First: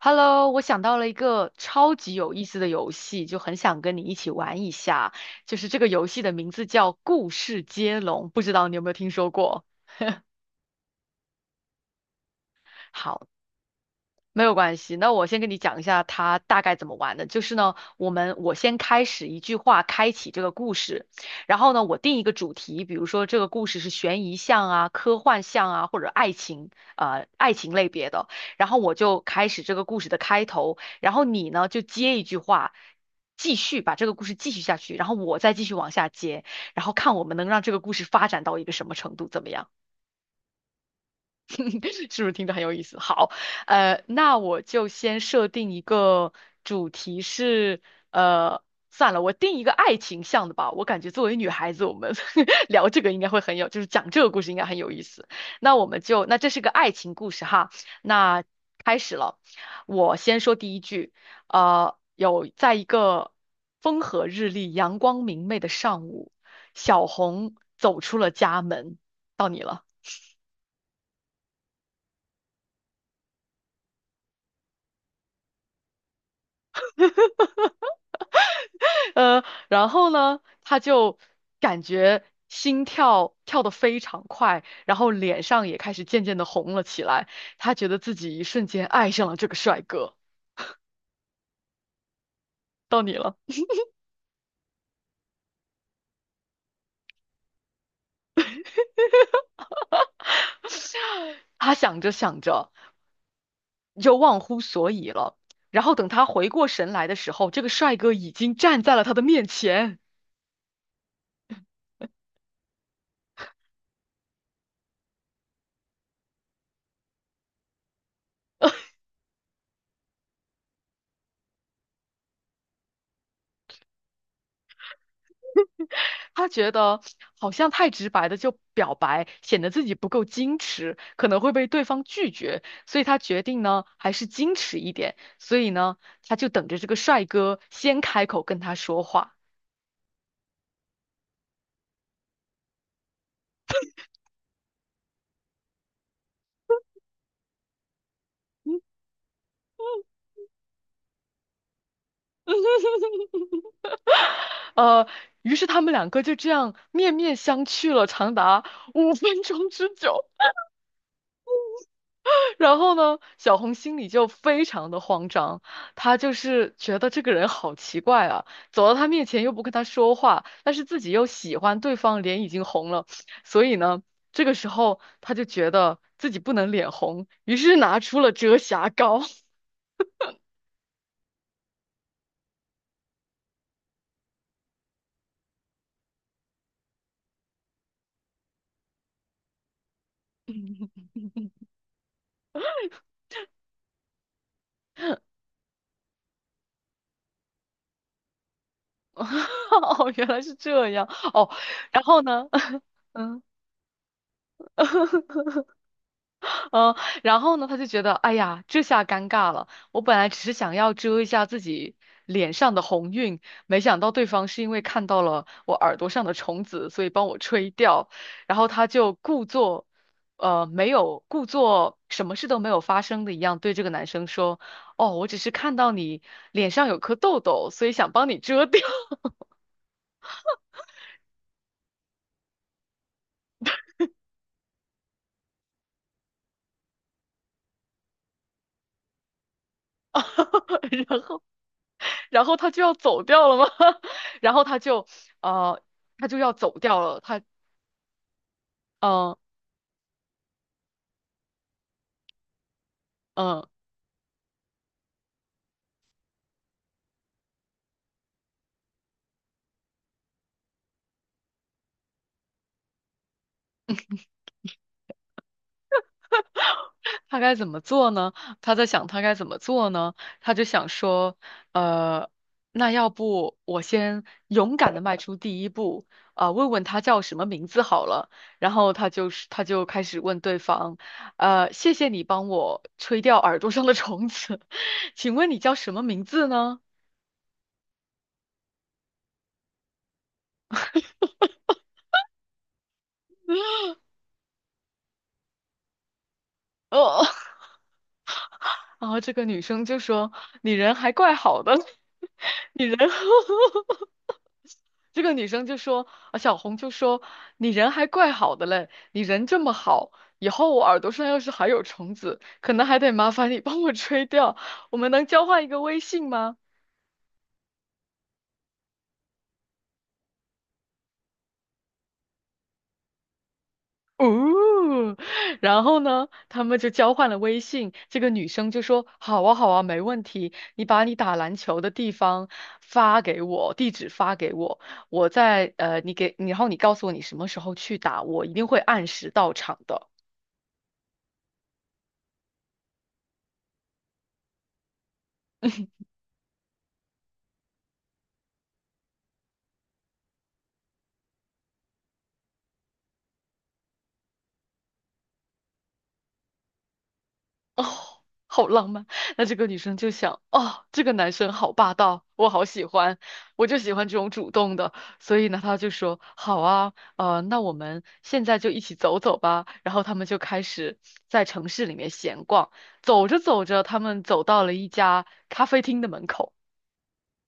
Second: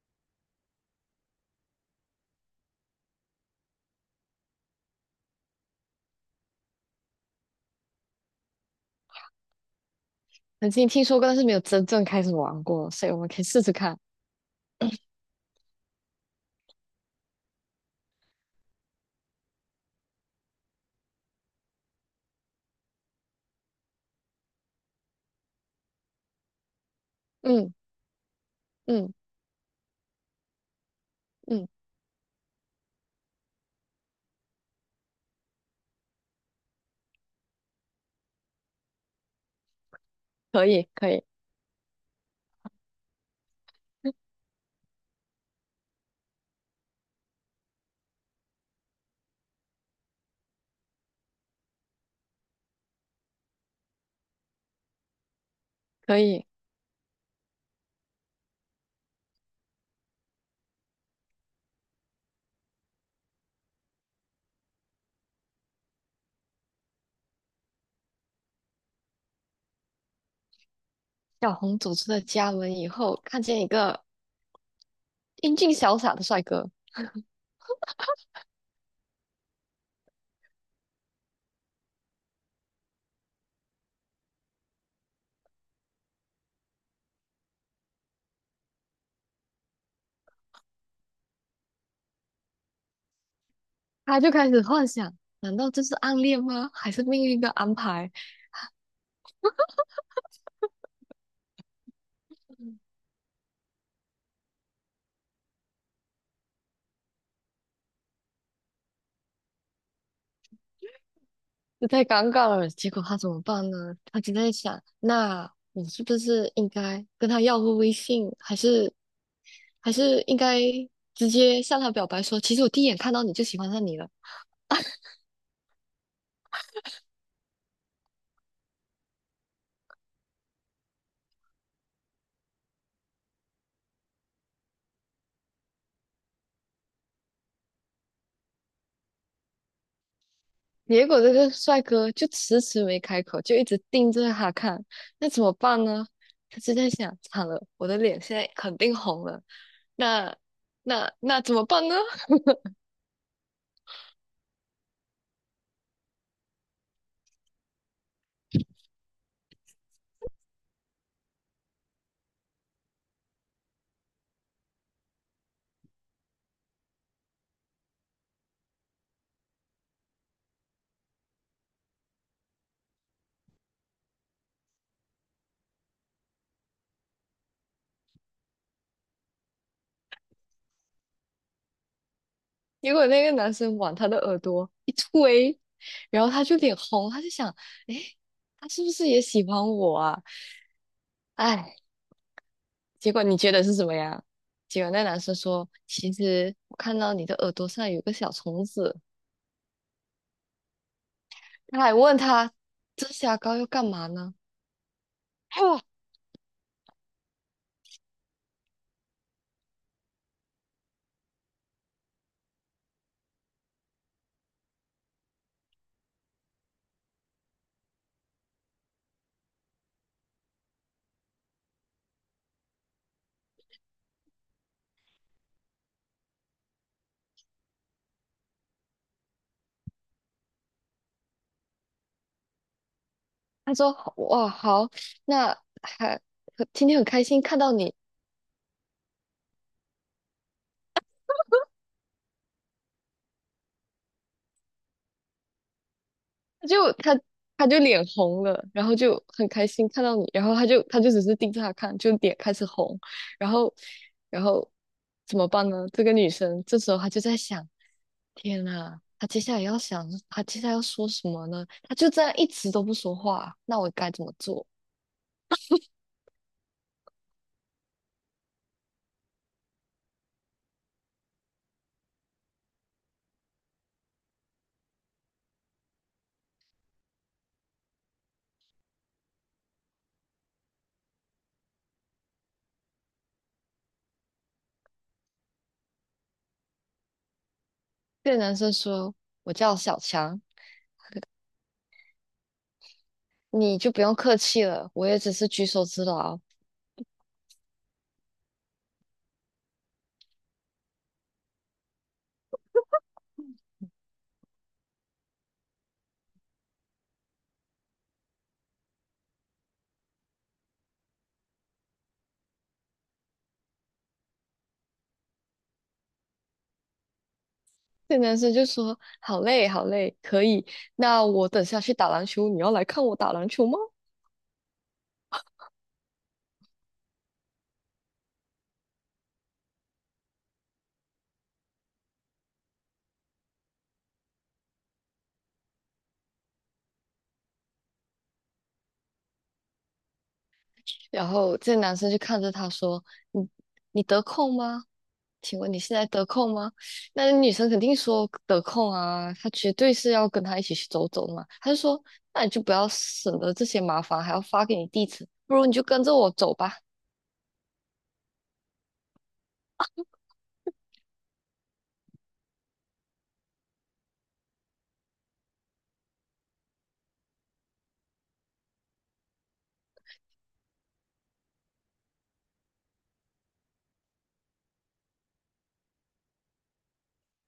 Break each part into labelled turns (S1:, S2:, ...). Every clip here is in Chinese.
S1: Hello，我想到了一个超级有意思的游戏，就很想跟你一起玩一下。就是这个游戏的名字叫《故事接龙》，不知道你有没有听说 过？
S2: 曾经听说过，但是没有真正开始玩过，所以我
S1: 好，
S2: 们可以试试看。
S1: 没有关系，那我先跟你讲一下它大概怎么玩的。就是呢，我先开始一句话开启这个故事，然后呢，我定一个主题，比如说这个故事是悬疑向啊、科幻向啊，或者爱情
S2: 嗯
S1: 类别的。然后我
S2: 嗯
S1: 就开始这个故事的开头，然后你呢
S2: 嗯，
S1: 就接一句话，继续把这个故事继续下去，然后我再继续往下接，然后看我们能让这个故事发展到一个什么程度，怎么样？
S2: 可以，可以，
S1: 是不是听着很有意思？好，那我就先设定一个主题是，呃，算了，我定一个爱情向的吧。我感觉作为女孩子，我们 聊这个应该会很有，就是讲这个故事应该很有意思。那我们
S2: 可
S1: 就，那
S2: 以。
S1: 这是个爱情故事哈，那开始了。我先说第一句，有在一个风和日丽、阳光明媚的上午，小红走出了家门，到你了。
S2: 小红走出了家门以后，看见一个英俊潇洒的帅哥，
S1: 呃，然后呢，他就感觉心跳跳得非常快，然后脸上也开始渐渐的红了起来。他觉得自己一瞬间爱上了这个帅哥。到你了，
S2: 他就开始幻想：难道这是暗恋吗？还是命运的安排？
S1: 他想着想着就忘乎所以了。然后等他回过神来的时候，这个帅哥已经站在了他的面前。
S2: 这太尴尬了。结果他怎么办呢？他就在想：那我是不是应该跟他要个微信，还是应该直接向他表白说，其实我第一眼看到你就喜欢上你了？
S1: 他觉得好像太直白的就表白，显得自己不够矜持，可能会被对方拒绝，所以他决定呢，还是矜持一点。所以呢，他就等着这个帅哥先开口跟他说话。
S2: 结果这个帅哥就迟迟没开口，就一直盯着他看，那怎么办呢？他就在想，惨了，我的脸现在肯
S1: 嗯
S2: 定红了，那那怎么办呢？
S1: 呃，于是他们两个就这样面面相觑了长达5分钟之久。然后呢，小红心里就非常的慌张，她就是觉得这个人好奇怪啊，走到他面前又不跟他说话，但是自己又喜欢对方，脸已经红了，所以呢，这个时候她就觉得自己不能脸红，于是拿出了遮瑕膏。
S2: 结果那个男生往他的耳朵一推，然后他就脸红，他就想，诶，他是不是也喜欢我啊？哎，结果你觉得是什么呀？结果那男生说，其实我看到你的耳朵上有个小虫子，
S1: 哦，原来是这样。哦，
S2: 他还
S1: 然
S2: 问
S1: 后呢？
S2: 他，遮瑕
S1: 嗯。
S2: 膏要干嘛呢？哦，
S1: 嗯，然后呢，他就觉得，哎呀，这下尴尬了。我本来只是想要遮一下自己脸上的红晕，没想到对方是因为看到了我耳朵上的虫子，所以帮我吹掉。然后他就没有故作什么事都没有发生的一样，对这个男生说：“哦，我只是看到你脸上有颗痘痘，所以想帮你遮掉。”
S2: 他说哇好，那还今天很开心看到你，
S1: 然后，然后他就要走掉了吗？然后他就，呃，他就要
S2: 他
S1: 走
S2: 就
S1: 掉了。
S2: 他他就脸红了，然后就
S1: 嗯、
S2: 很开心看到你，然后他就只是盯着他看，就脸开始红，然
S1: 嗯。
S2: 后然后怎么办呢？这个女生这时候她就在想，天呐，她接下来要说什么呢？她就这样一直都不说话，那我该怎么做？
S1: 他该怎么做呢？他在想他该怎么做呢？他就想说，呃，那要不我先勇敢的迈出第一步，啊、问问他叫什么名字好了。然后他就开始问对方，谢谢你帮我吹掉耳朵上的虫子，请问你叫什么名字呢？
S2: 这个男生说，我叫小强，你就不用客气了，我也只是举手之劳。
S1: 哦，然后这个女生就说，你人还怪好的，你人 这个女生就说，啊，小红就说，你人还怪好的嘞，你人这么好，以后我耳朵上要是还有虫子，可能还得麻烦你帮我吹掉，我们能交换一个微信吗？
S2: 这男生就说：“好累，好累，可以。那我等下去打篮球，你要来看我打篮球吗？”
S1: 哦，然后呢，他们就交换了微信。这个女生就说：“好啊，好啊，没问题。你把你打篮球的地方发给我，地址发给我，我在呃，你给，然后你告诉我你什么时候去打，我一定会按时到场的。”
S2: 然后这男生就看着他说：“你你得空吗？请问你现在得空吗？”那女生肯定说得空啊，她绝对是要跟他一起去走走的嘛。他就说：“那你就不要省得这些麻烦，还要发给你地址，不如你就跟着我走吧。”
S1: 哦，好浪漫。那这个女生就想，哦，这个男生好霸道，我好喜欢，我就喜欢这种主动的。所以呢，她就说，好啊，那我们现在就一起走走吧。然后他们就开始在城市里面闲逛，走着走着，他们走到了一家咖啡厅的门口。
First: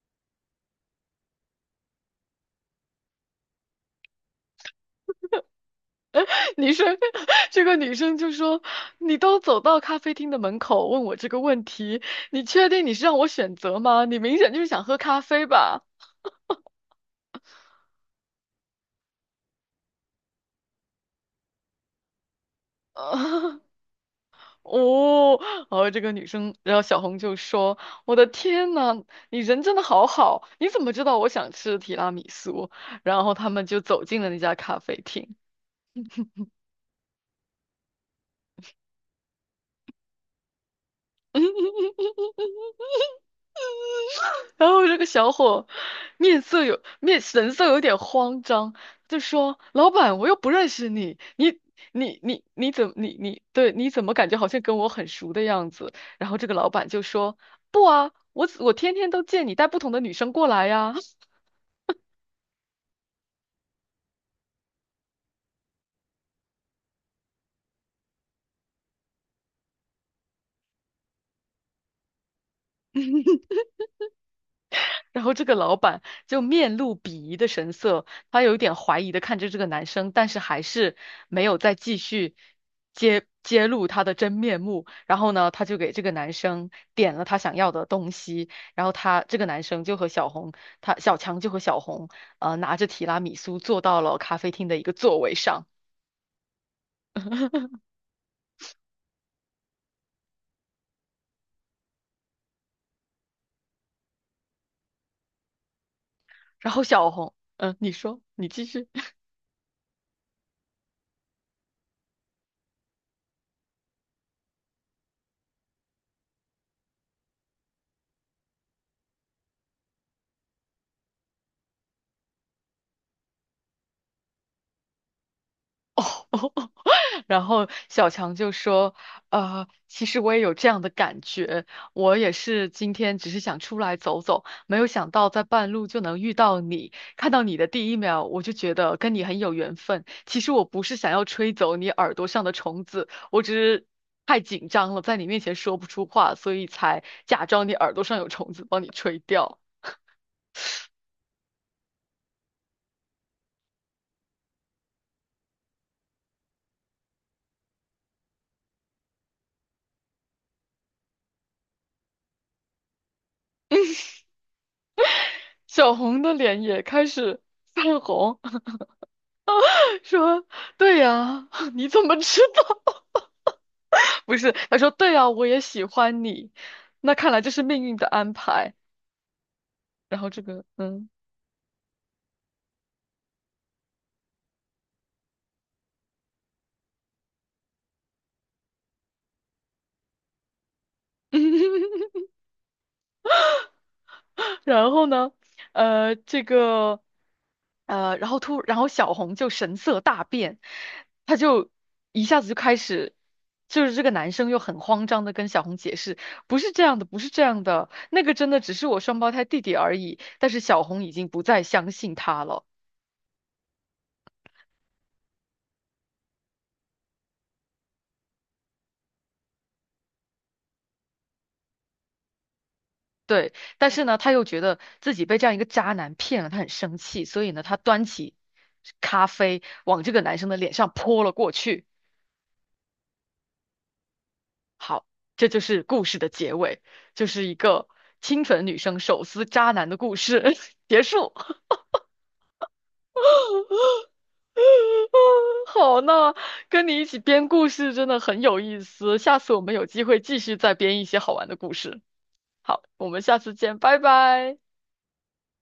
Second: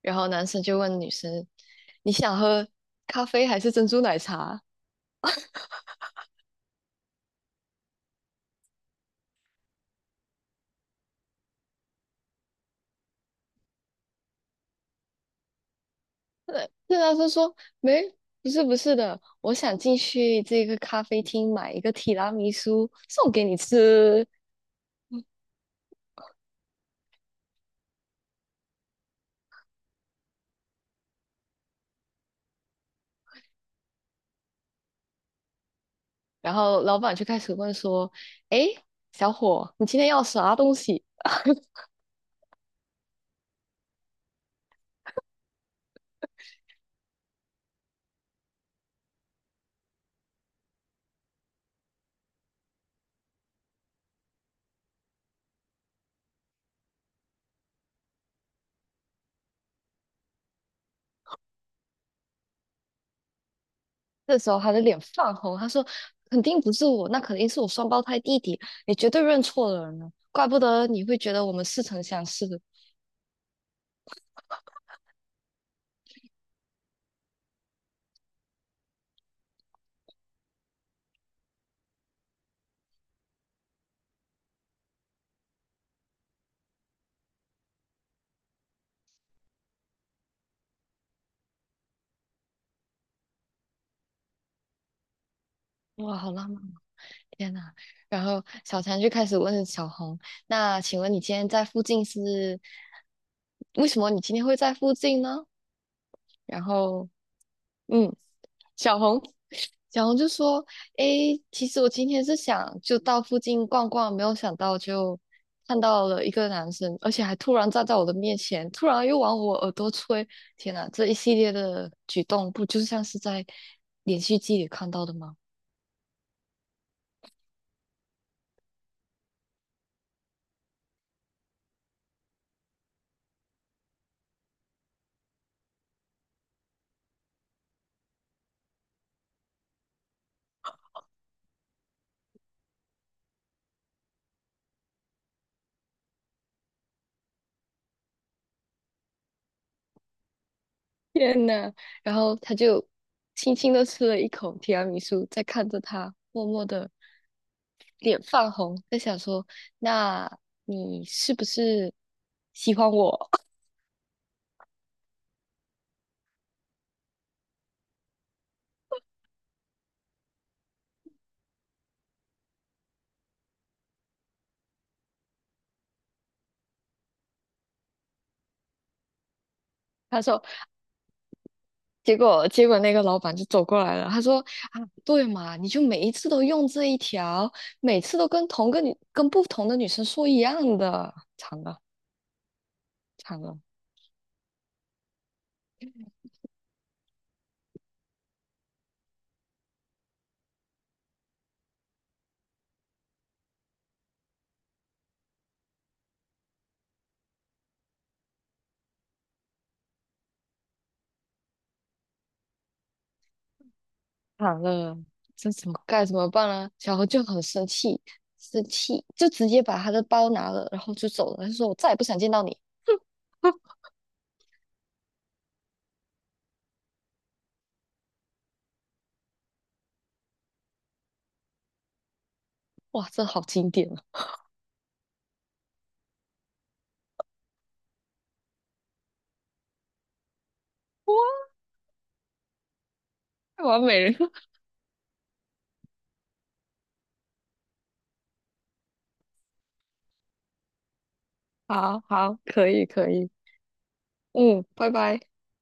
S2: 然后男生就问女生：“你想喝咖啡还是珍珠奶茶？”
S1: 女生，这个女生就说：“你都走到咖啡厅的门口，问我这个问题，你确定你是让我选择吗？你明显就是想喝咖啡吧？”
S2: 对啊，他说没，不是的，我想进去这个咖啡厅买一个提拉米苏送给你 吃。
S1: 哦，然后这个女生，然后小红就说：“我的天呐，你人真的好好，你怎么知道我想吃提拉米苏？”然后他们就走进了那家咖啡厅。
S2: 然后老板就开始问说：“哎，小伙，你今天要啥东西？”
S1: 然后这个小伙面色有面神色有点慌张，就说：“老板，我又不认识你，你你你你怎么你你对你怎么感觉好像跟我很熟的样子？”然后这个老板就说：“不啊，我天天都见你带不同的女生过来呀。”
S2: 这时候他的脸泛红，他说：“肯定不是我，那肯定是我双胞胎弟弟，你绝对认错了人了，怪不得你会觉得我们似曾相识。”
S1: 然后这个老板就面露鄙夷的神色，他有一点怀疑的看着这个男生，但是还是没有再继续揭露他的真面目。然后呢，他就给这个男生点了他想要的东西，然后他这个男生就和小红，他小强就和小红，拿着提拉米苏坐到了咖啡厅的一个座位上。
S2: 哇，好浪漫。天呐，然后小强就开始问小红：“那请问你今天在附近是为什么？你今天会在附近呢？”然
S1: 然后
S2: 后，
S1: 小红，嗯、你
S2: 嗯，
S1: 说，你继续。
S2: 小红 小红就说：“诶，其实我今天是想就到附近逛逛，没有想到就看到了一个男生，而且还突然站在我的面前，突然又往我耳朵吹。天呐，这一系列的举动，不就像是在连续剧里看到的吗？”
S1: 哦哦哦。然后小强就说：其实我也有这样的感觉，我也是今天只是想出来走走，没有想到在半路就能遇到你。看到你的第一秒，我就觉得跟你很有缘分。其实我不是想要吹走你耳朵上的虫子，我只是太紧张了，在你面前说不出话，所以才假装你耳朵上有虫子，帮你吹掉。”
S2: 天呐，然后他就轻轻的吃了一口提拉米苏，在看着他，默默的脸泛红，在想说：“那你是不是喜欢我？”
S1: 小红的脸也开始泛红，说：“对呀，你怎么知道？” 不是，他说对啊，我也喜欢你，那看来这是命运的安排。然
S2: 他
S1: 后这
S2: 说，
S1: 个，嗯，
S2: 结果那个老板就走过来了，他说：“啊，对嘛，你就每一次都用这一条，每次都跟同个女跟不同的女生说一样的，惨了 惨了。”
S1: 然后呢，呃，这个，呃，然后突，然后小红就神色大变，他就一下子就开始，就是这个男生又很慌张的跟小红解释，不是这样的，不是这样的，那个真的只是我双胞胎弟弟而已。但是小红已经不再相信他了。
S2: 惨了，这怎么该怎么办呢？小何就很生气，生气就直接把他的包拿了，然后就走了。他说：“我再也不想见到你。
S1: 对，但是呢，他又觉得自己被这样一个渣男骗了，他很生气，所以呢，他端起咖啡往这个男生的脸上泼了过去。
S2: 哇，这好经典啊！
S1: 好，这就是故事的结尾，就是一个清纯女生手撕渣男的故事 结束。
S2: 哇，完美了，
S1: 好，那跟你一起编故事真的很有意思，下次我们有机会继续再编一些好玩的 故
S2: 好
S1: 事。
S2: 好，可
S1: 好，
S2: 以
S1: 我
S2: 可
S1: 们
S2: 以，
S1: 下次见，拜拜。
S2: 嗯，拜拜。